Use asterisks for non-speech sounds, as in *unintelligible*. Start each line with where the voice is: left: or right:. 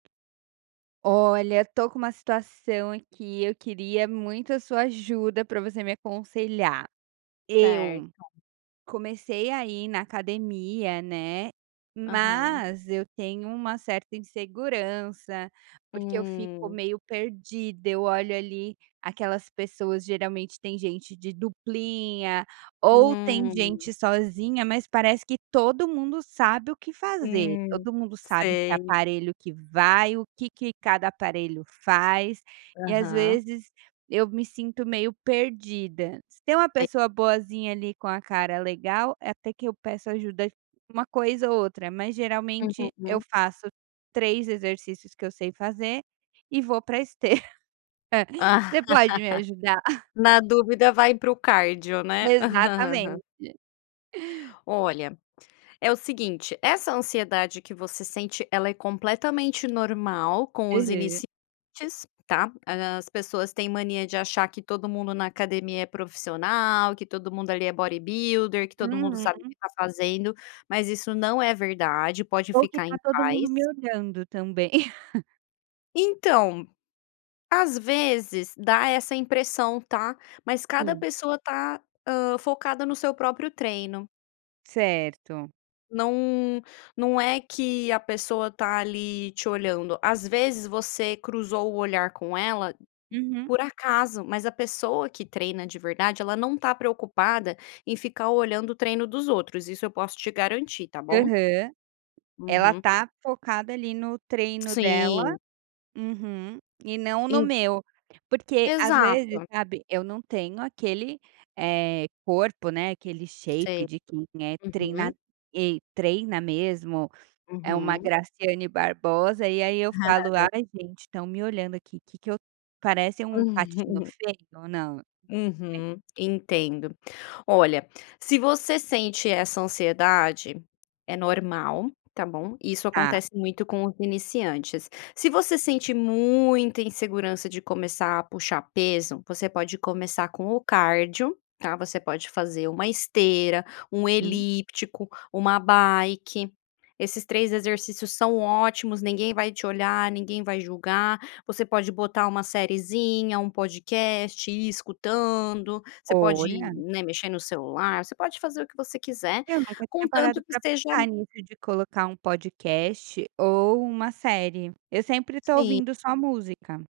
right: Olha, estou com uma situação aqui, eu queria muito a sua ajuda para você me aconselhar. Eu
left: Certo.
right: comecei a ir na academia, né,
left: Aham.
right: mas eu tenho uma certa insegurança, porque eu fico
left: Hum.
right: meio perdida, eu olho ali, aquelas pessoas geralmente tem gente de duplinha, ou tem
left: Hum.
right: gente sozinha, mas parece que todo mundo sabe o que fazer,
left: Hum,
right: todo mundo sabe que
left: sei.
right: aparelho que vai, o que que cada aparelho faz, e às
left: Aham.
right: vezes eu me sinto meio perdida. Se tem uma
left: Sei.
right: pessoa boazinha ali, com a cara legal, eh, até que eu peço ajuda de um coisa ou outra, mas geralmente eu
left: Uhum.
right: faço 3 exercícios que eu sei fazer, e vou para esteira. *chuckles* Você pode me ajudar?
left: *laughs*
right: *chuckles*
left: Na dúvida vai para o cardio, né. *laughs*
right: Exatamente.
left: Olha, é o seguinte, essa ansiedade que você sente, ela é completamente normal com os
right: Aham.
left: iniciantes, tá. As pessoas têm mania de achar que todo mundo na academia é profissional, que todo mundo ali é bodybuilder, que todo mundo sabe o que
right: Uhum.
left: está fazendo, mas isso não é verdade, pode
right: Ou que
left: ficar
right: está
left: em
right: todo mundo
left: paz.
right: me olhando, também. *chuckles*
left: Então, às vezes dá essa impressão, tá, mas cada
right: Sim.
left: pessoa está, hã, focada no seu próprio treino.
right: Certo.
left: Não não é que a pessoa tá ali te olhando, às vezes você cruzou o olhar com ela
right: Uhum.
left: por acaso, mas a pessoa que treina de verdade, ela não está preocupada em ficar olhando o treino dos outros, isso eu posso te garantir, tá bom.
right: Aham. Ela
left: Uhum.
right: está focada ali, no treino dela.
left: Sim.
right: Uhum. E não no
left: En
right: meu, porque às vezes,
left: Exato.
right: sabe, eu não tenho aquele, eh, corpo, né, aquele
left: Sei.
right: shape de quem é treina
left: Uhum.
right: ei treina mesmo, é uma
left: Uhum.
right: Graciane Barbosa, e aí eu falo: "Ai
left: *chuckles*
right: gente, estão me olhando aqui, que que eu parece um patinho
left: *chuckles*
right: feio, ou não". *unintelligible*
left: Uhum, entendo. Olha, se você sente essa ansiedade, é normal, tá bom, isso
right: Tá.
left: acontece muito com os iniciantes. Se você sente muita insegurança de começar a puxar peso, você pode começar com o cardio, tá, você pode fazer uma esteira, um
right: Sim.
left: elíptico, uma bike. Esses 3 exercícios são ótimos, ninguém vai te olhar, ninguém vai julgar. Você pode botar uma seriezinha, um podcast, ir escutando. Você pode,
right: Olha.
left: né, mexer no celular, você pode fazer o que você quiser,
right: Eu nunca tinha parado
left: contanto que
right: para
left: seja
right: pensar nisso, de colocar um podcast ou uma série. Eu sempre estou
left: Sim.
right: ouvindo só música.